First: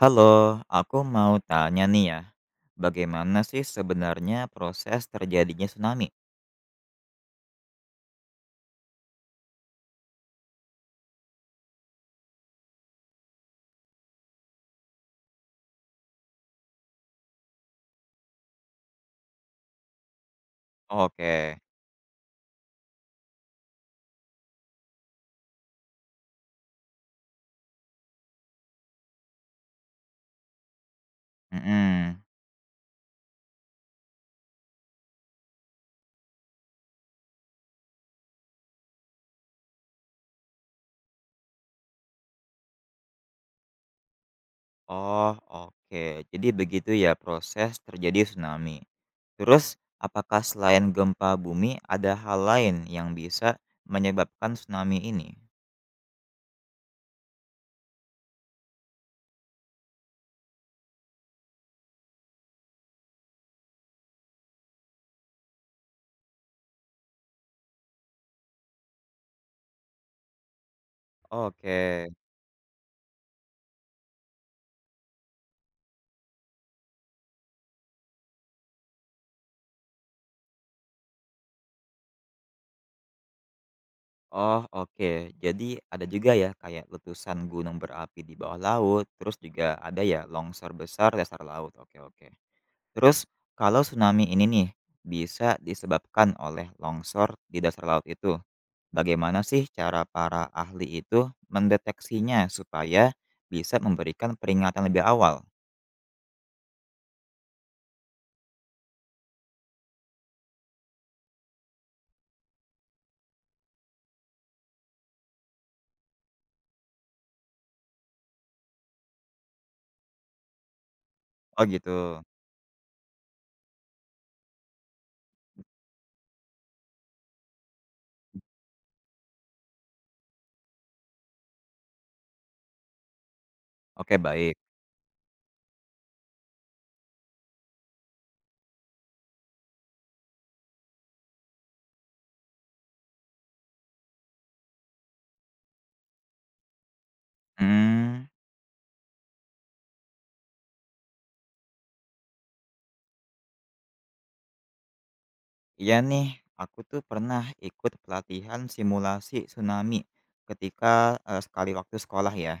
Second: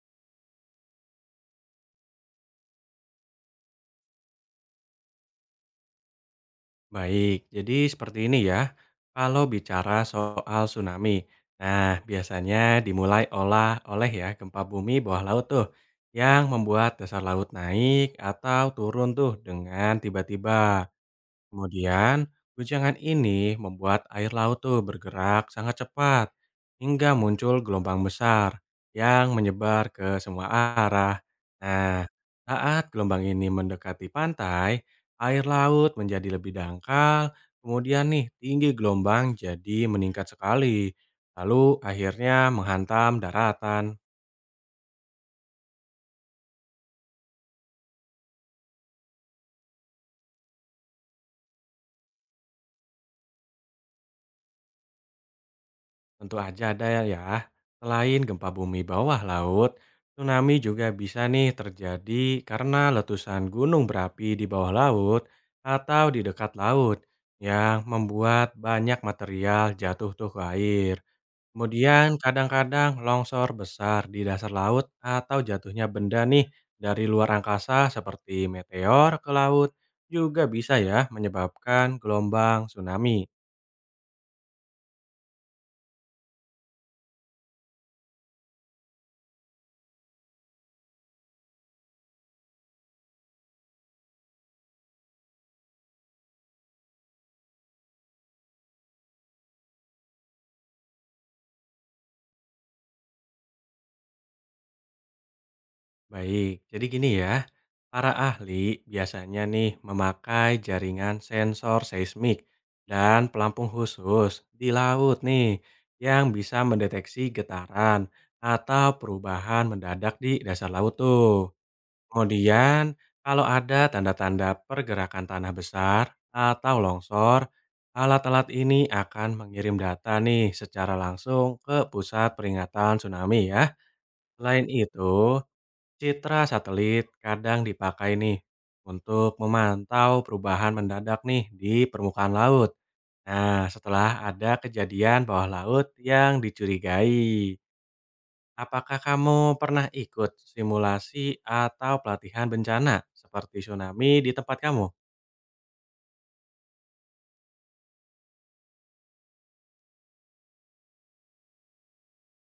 Halo, aku mau tanya nih, ya, bagaimana sih sebenarnya proses terjadinya tsunami? Baik, jadi seperti ini ya. Kalau bicara soal tsunami, nah biasanya dimulai oleh ya gempa bumi bawah laut tuh yang membuat dasar laut naik atau turun tuh dengan tiba-tiba. Oke. Kemudian, guncangan ini membuat air laut tuh bergerak sangat cepat hingga muncul gelombang besar yang menyebar ke semua arah. Nah, Mhm. saat gelombang ini mendekati pantai, air laut menjadi lebih dangkal, kemudian nih tinggi gelombang jadi meningkat sekali, lalu akhirnya menghantam daratan. Oh, oke. Jadi begitu ya proses terjadi tsunami. Terus, apakah selain gempa bumi ada hal lain yang bisa menyebabkan tsunami ini? Tentu aja ada ya. Ya. Selain gempa bumi bawah laut, tsunami juga bisa nih terjadi karena letusan gunung berapi di bawah laut atau di dekat laut yang membuat banyak material jatuh tuh ke air. Oke. Kemudian kadang-kadang longsor besar di dasar laut atau jatuhnya benda nih dari luar angkasa seperti meteor ke laut juga bisa ya menyebabkan gelombang tsunami. Oh, oke. Jadi ada juga ya kayak letusan gunung berapi di bawah laut, terus juga ada ya longsor besar dasar laut. Oke, oke. Terus, kalau tsunami ini nih bisa disebabkan oleh longsor di dasar laut itu, bagaimana sih cara para ahli itu mendeteksinya supaya bisa memberikan peringatan lebih awal? Baik, jadi gini ya, para ahli biasanya nih memakai jaringan sensor seismik dan pelampung khusus di laut nih yang bisa mendeteksi getaran atau perubahan mendadak di dasar laut tuh. Oh gitu. Kemudian, kalau ada tanda-tanda pergerakan tanah besar atau longsor, alat-alat ini akan mengirim data nih secara langsung ke pusat peringatan tsunami ya. Oke, baik. Selain itu, citra satelit kadang dipakai nih untuk memantau perubahan mendadak nih di permukaan laut. Nah, setelah ada kejadian bawah laut yang dicurigai, Hmm, apakah kamu pernah ikut simulasi atau pelatihan bencana seperti tsunami di tempat kamu? iya nih, aku tuh pernah ikut pelatihan simulasi tsunami ketika, sekali waktu sekolah ya.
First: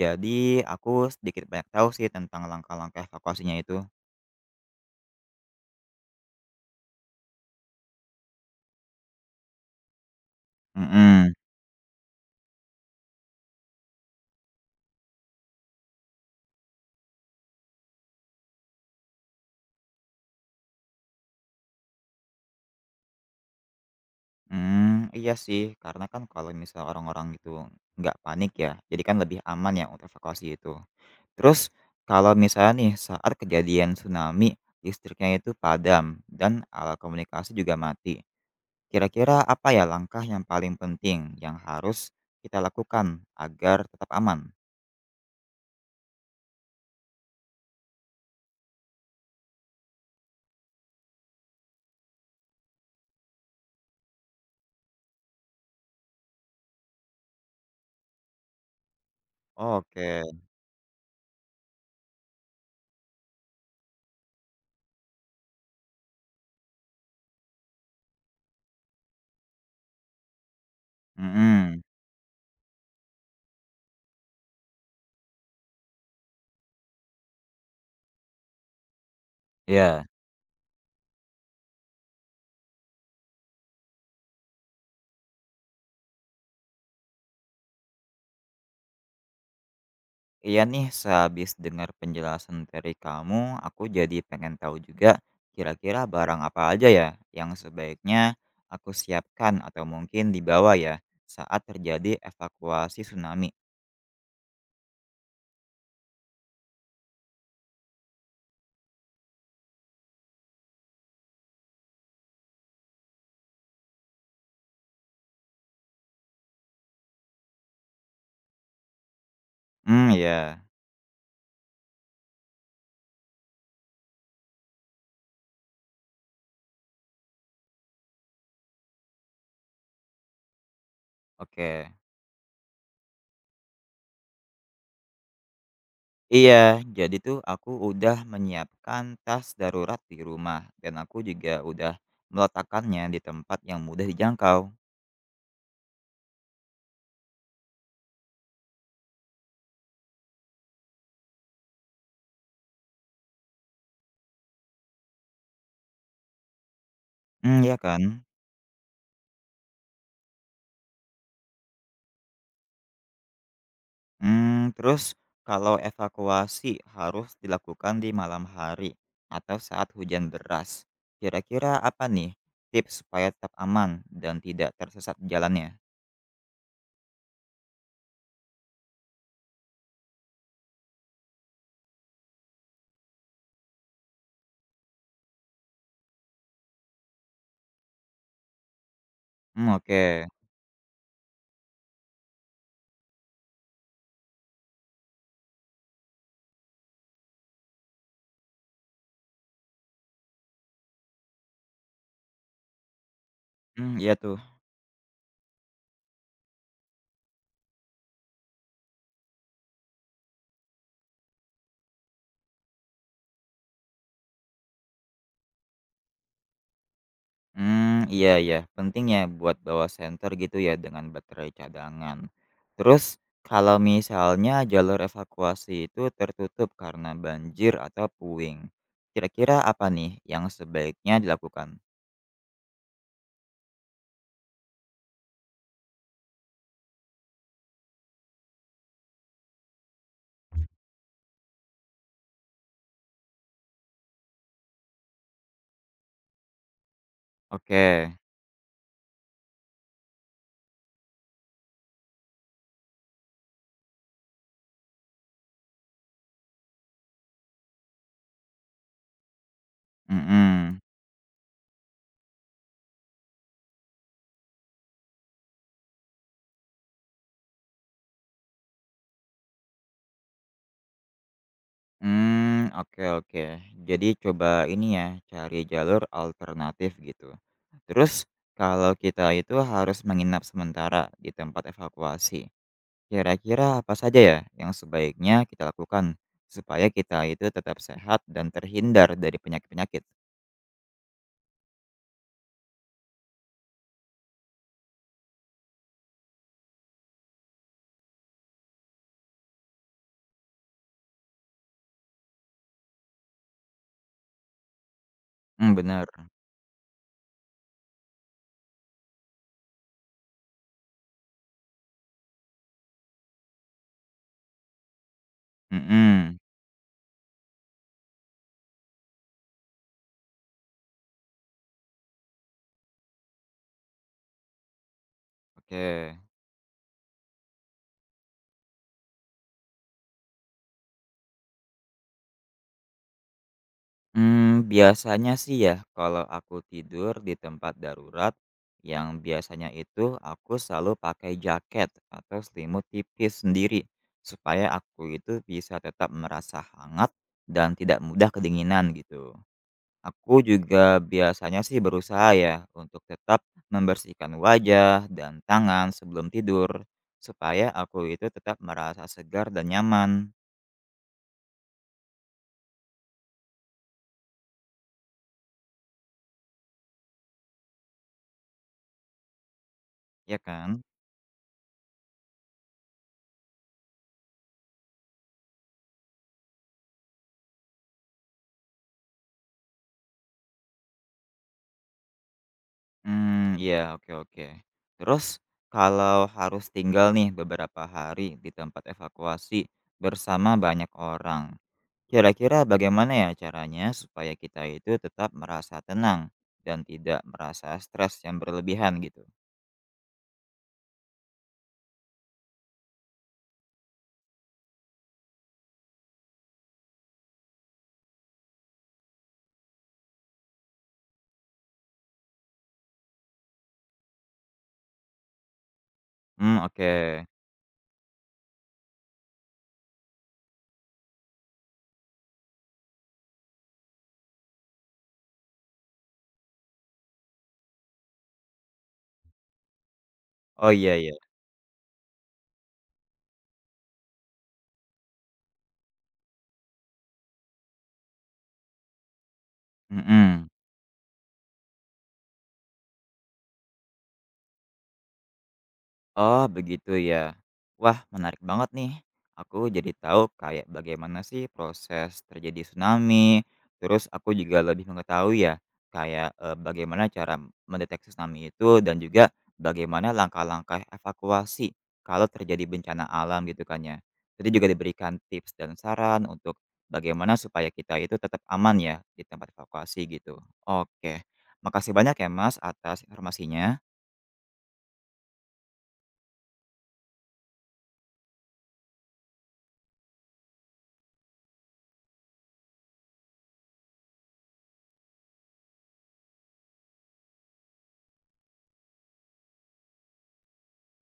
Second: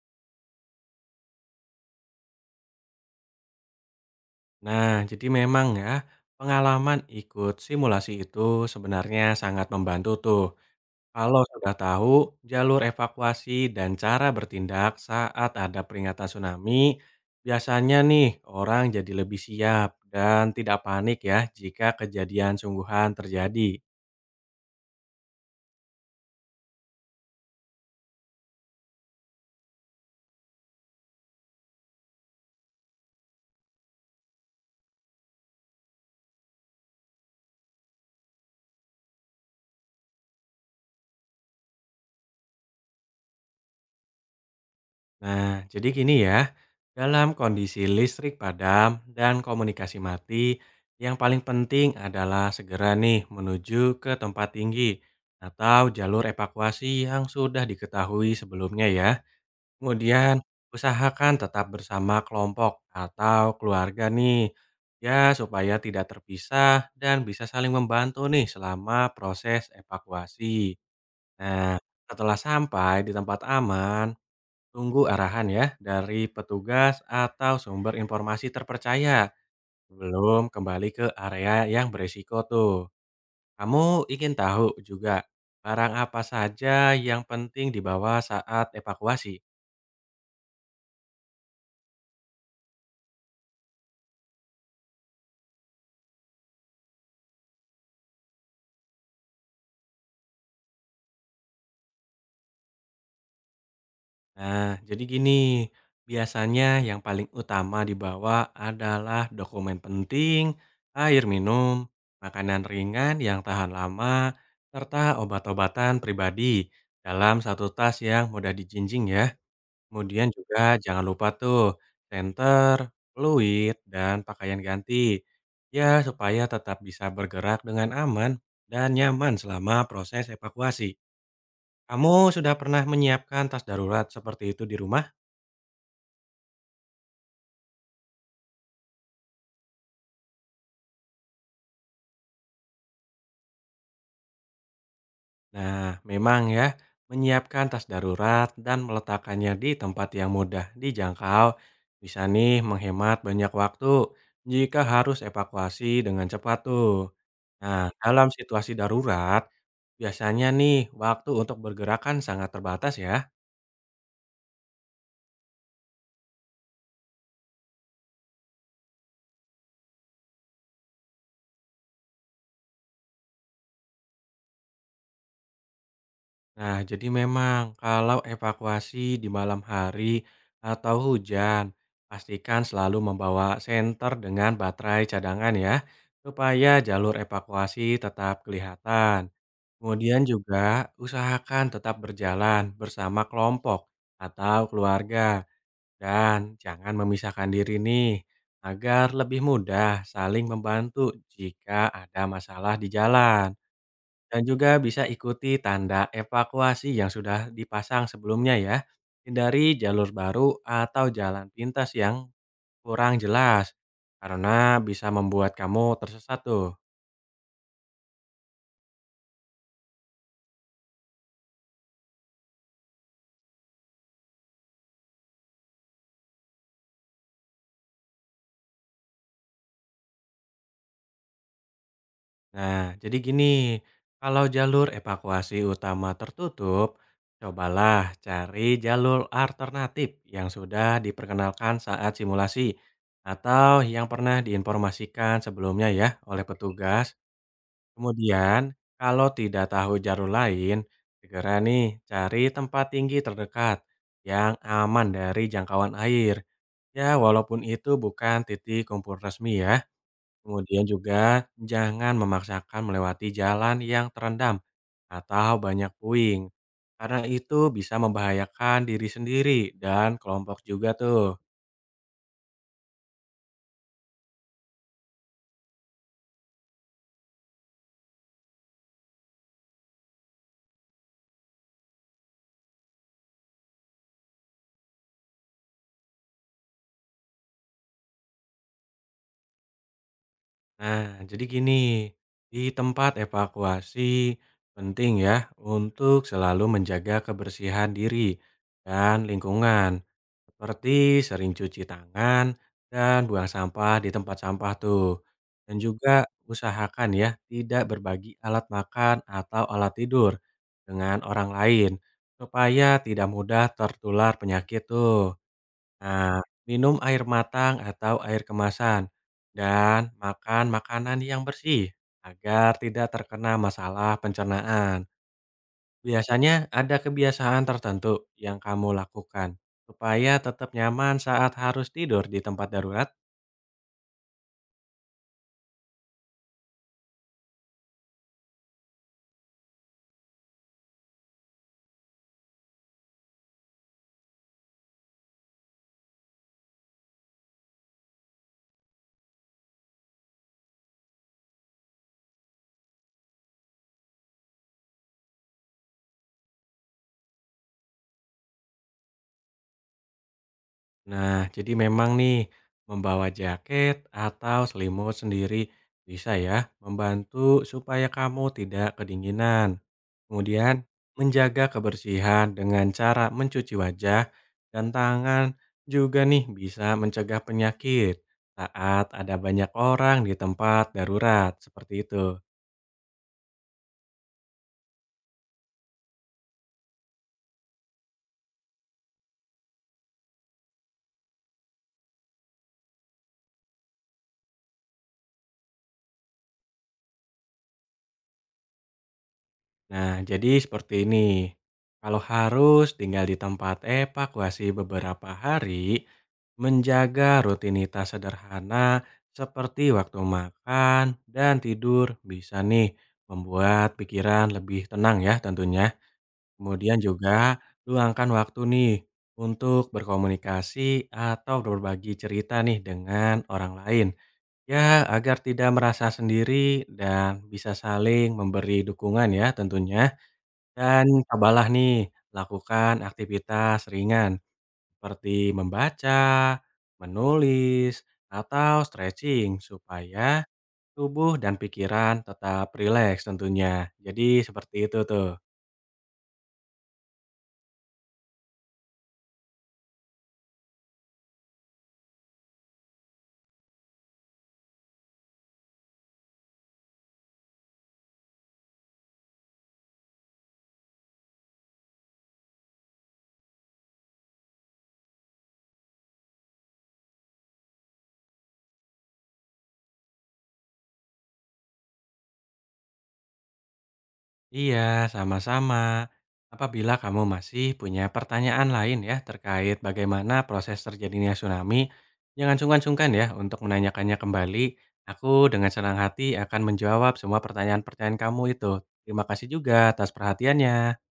Jadi aku sedikit banyak tahu sih tentang langkah-langkah evakuasinya itu. Nah, jadi memang ya, pengalaman ikut simulasi itu sebenarnya sangat membantu tuh. Mhm. Kalau sudah tahu jalur evakuasi dan cara bertindak saat ada peringatan tsunami, biasanya nih orang jadi lebih siap dan tidak panik ya jika kejadian sungguhan terjadi. Hmm, iya sih, karena kan kalau misal orang-orang itu nggak panik ya, jadi kan lebih aman ya untuk evakuasi itu. Terus, kalau misalnya nih saat kejadian tsunami listriknya itu padam dan alat komunikasi juga mati, kira-kira apa ya langkah yang paling penting yang harus kita lakukan agar tetap aman? Nah, jadi gini ya, dalam kondisi listrik padam dan komunikasi mati, yang paling penting adalah segera nih menuju ke tempat tinggi atau jalur evakuasi yang sudah diketahui sebelumnya ya. Oke. Kemudian usahakan tetap bersama kelompok atau keluarga nih, ya supaya tidak terpisah dan bisa saling membantu nih selama proses evakuasi. Nah, Mhm. setelah sampai di tempat aman, tunggu arahan ya dari petugas atau sumber informasi terpercaya Iya. sebelum kembali ke area yang berisiko tuh. Kamu ingin tahu juga barang apa saja yang penting dibawa saat evakuasi? Iya nih, sehabis dengar penjelasan dari kamu, aku jadi pengen tahu juga kira-kira barang apa aja ya yang sebaiknya aku siapkan atau mungkin dibawa ya saat terjadi evakuasi tsunami. Nah, jadi gini, biasanya yang paling utama dibawa adalah dokumen penting, air minum, makanan ringan yang tahan lama, serta obat-obatan pribadi dalam satu tas yang mudah dijinjing ya. Hmm, Kemudian ya. juga jangan lupa tuh senter, fluid, dan pakaian ganti. Ya, supaya tetap bisa bergerak dengan aman dan nyaman selama proses evakuasi. Oke. Kamu sudah pernah menyiapkan tas darurat seperti itu di rumah? Iya, jadi tuh aku udah menyiapkan tas darurat di rumah dan aku juga udah meletakkannya di tempat yang mudah dijangkau. Nah, memang ya, menyiapkan tas darurat dan meletakkannya di tempat yang mudah dijangkau bisa nih menghemat banyak waktu jika harus evakuasi dengan cepat tuh. Hmm, iya Nah, kan? dalam situasi darurat, biasanya nih waktu untuk bergerakan sangat terbatas ya. Mmm, terus, kalau evakuasi harus dilakukan di malam hari atau saat hujan deras, kira-kira apa nih tips supaya tetap aman dan tidak tersesat di jalannya? Nah, jadi memang kalau evakuasi di malam hari atau hujan, pastikan selalu membawa senter dengan baterai cadangan ya, supaya jalur evakuasi tetap kelihatan. Mmm, oke. Kemudian juga usahakan tetap berjalan bersama kelompok atau keluarga dan jangan memisahkan diri nih agar lebih mudah saling membantu jika ada masalah di jalan. Mmm, iya tuh. Dan juga bisa ikuti tanda evakuasi yang sudah dipasang sebelumnya ya. Hindari jalur baru atau jalan pintas yang kurang jelas, karena bisa membuat kamu tersesat tuh. Mmm, iya iya, penting ya buat bawa senter gitu ya dengan baterai cadangan. Terus, kalau misalnya jalur evakuasi itu tertutup karena banjir atau puing, kira-kira apa nih yang sebaiknya dilakukan? Nah, jadi gini, kalau jalur evakuasi utama tertutup, cobalah cari jalur alternatif yang sudah diperkenalkan saat simulasi atau yang pernah diinformasikan sebelumnya ya oleh petugas. Oke. Kemudian, kalau tidak tahu jalur lain, segera nih cari tempat tinggi terdekat yang aman dari jangkauan air. Ya, walaupun itu bukan titik kumpul resmi ya. Mhm. Kemudian juga jangan memaksakan melewati jalan yang terendam atau banyak puing, karena itu bisa membahayakan diri sendiri dan kelompok juga tuh. Hmm, oke oke. Jadi coba ini ya, cari jalur alternatif gitu. Terus, kalau kita itu harus menginap sementara di tempat evakuasi, kira-kira apa saja ya yang sebaiknya kita lakukan supaya kita itu tetap sehat dan terhindar dari penyakit-penyakit? Nah, jadi gini, di tempat evakuasi penting ya untuk selalu menjaga kebersihan diri dan lingkungan, seperti sering cuci tangan dan buang sampah di tempat sampah tuh. Dan Hmm, benar. juga usahakan ya tidak berbagi alat makan atau alat tidur dengan orang lain supaya tidak mudah tertular penyakit tuh. Hmm, Nah, minum air matang atau air kemasan, dan makan makanan yang bersih agar tidak terkena masalah pencernaan. oke. Biasanya ada kebiasaan tertentu yang kamu lakukan supaya tetap nyaman saat harus tidur di tempat darurat. Mmm, biasanya sih ya kalau aku tidur di tempat darurat, yang biasanya itu aku selalu pakai jaket atau selimut tipis sendiri, supaya aku itu bisa tetap merasa hangat dan tidak mudah kedinginan gitu. Aku juga biasanya sih berusaha ya untuk tetap membersihkan wajah dan tangan sebelum tidur, supaya aku itu tetap merasa segar dan nyaman, Nah, jadi memang nih, membawa jaket atau selimut sendiri bisa ya membantu supaya kamu tidak kedinginan. ya Kemudian, kan? menjaga kebersihan dengan cara mencuci wajah dan tangan juga nih bisa mencegah penyakit saat ada banyak orang di tempat darurat seperti itu. Hmm, iya, oke oke. Terus, kalau harus tinggal nih beberapa hari di tempat evakuasi bersama banyak orang, kira-kira bagaimana ya caranya supaya kita itu tetap merasa tenang dan tidak merasa stres yang berlebihan gitu? Nah, jadi seperti ini. Kalau harus tinggal di tempat evakuasi beberapa hari, menjaga rutinitas sederhana seperti waktu makan dan tidur bisa nih membuat pikiran lebih tenang ya tentunya. Hmm, oke. Kemudian juga luangkan waktu nih untuk berkomunikasi atau berbagi cerita nih dengan orang lain. Ya, agar tidak merasa sendiri dan bisa saling memberi dukungan ya tentunya. Oh, iya iya. Dan cobalah nih, lakukan aktivitas ringan seperti membaca, menulis, atau stretching supaya Mhm. tubuh dan pikiran tetap rileks tentunya. Jadi seperti itu tuh. Oh, begitu ya. Wah, menarik banget nih. Aku jadi tahu kayak bagaimana sih proses terjadi tsunami. Terus aku juga lebih mengetahui ya, kayak bagaimana cara mendeteksi tsunami itu dan juga bagaimana langkah-langkah evakuasi kalau terjadi bencana alam gitu kan ya. Jadi juga diberikan tips dan saran untuk bagaimana supaya kita itu tetap aman ya di tempat evakuasi gitu. Oke, makasih banyak ya Mas atas informasinya. Iya, sama-sama. Apabila kamu masih punya pertanyaan lain ya terkait bagaimana proses terjadinya tsunami, jangan sungkan-sungkan ya untuk menanyakannya kembali. Aku dengan senang hati akan menjawab semua pertanyaan-pertanyaan kamu itu. Terima kasih juga atas perhatiannya.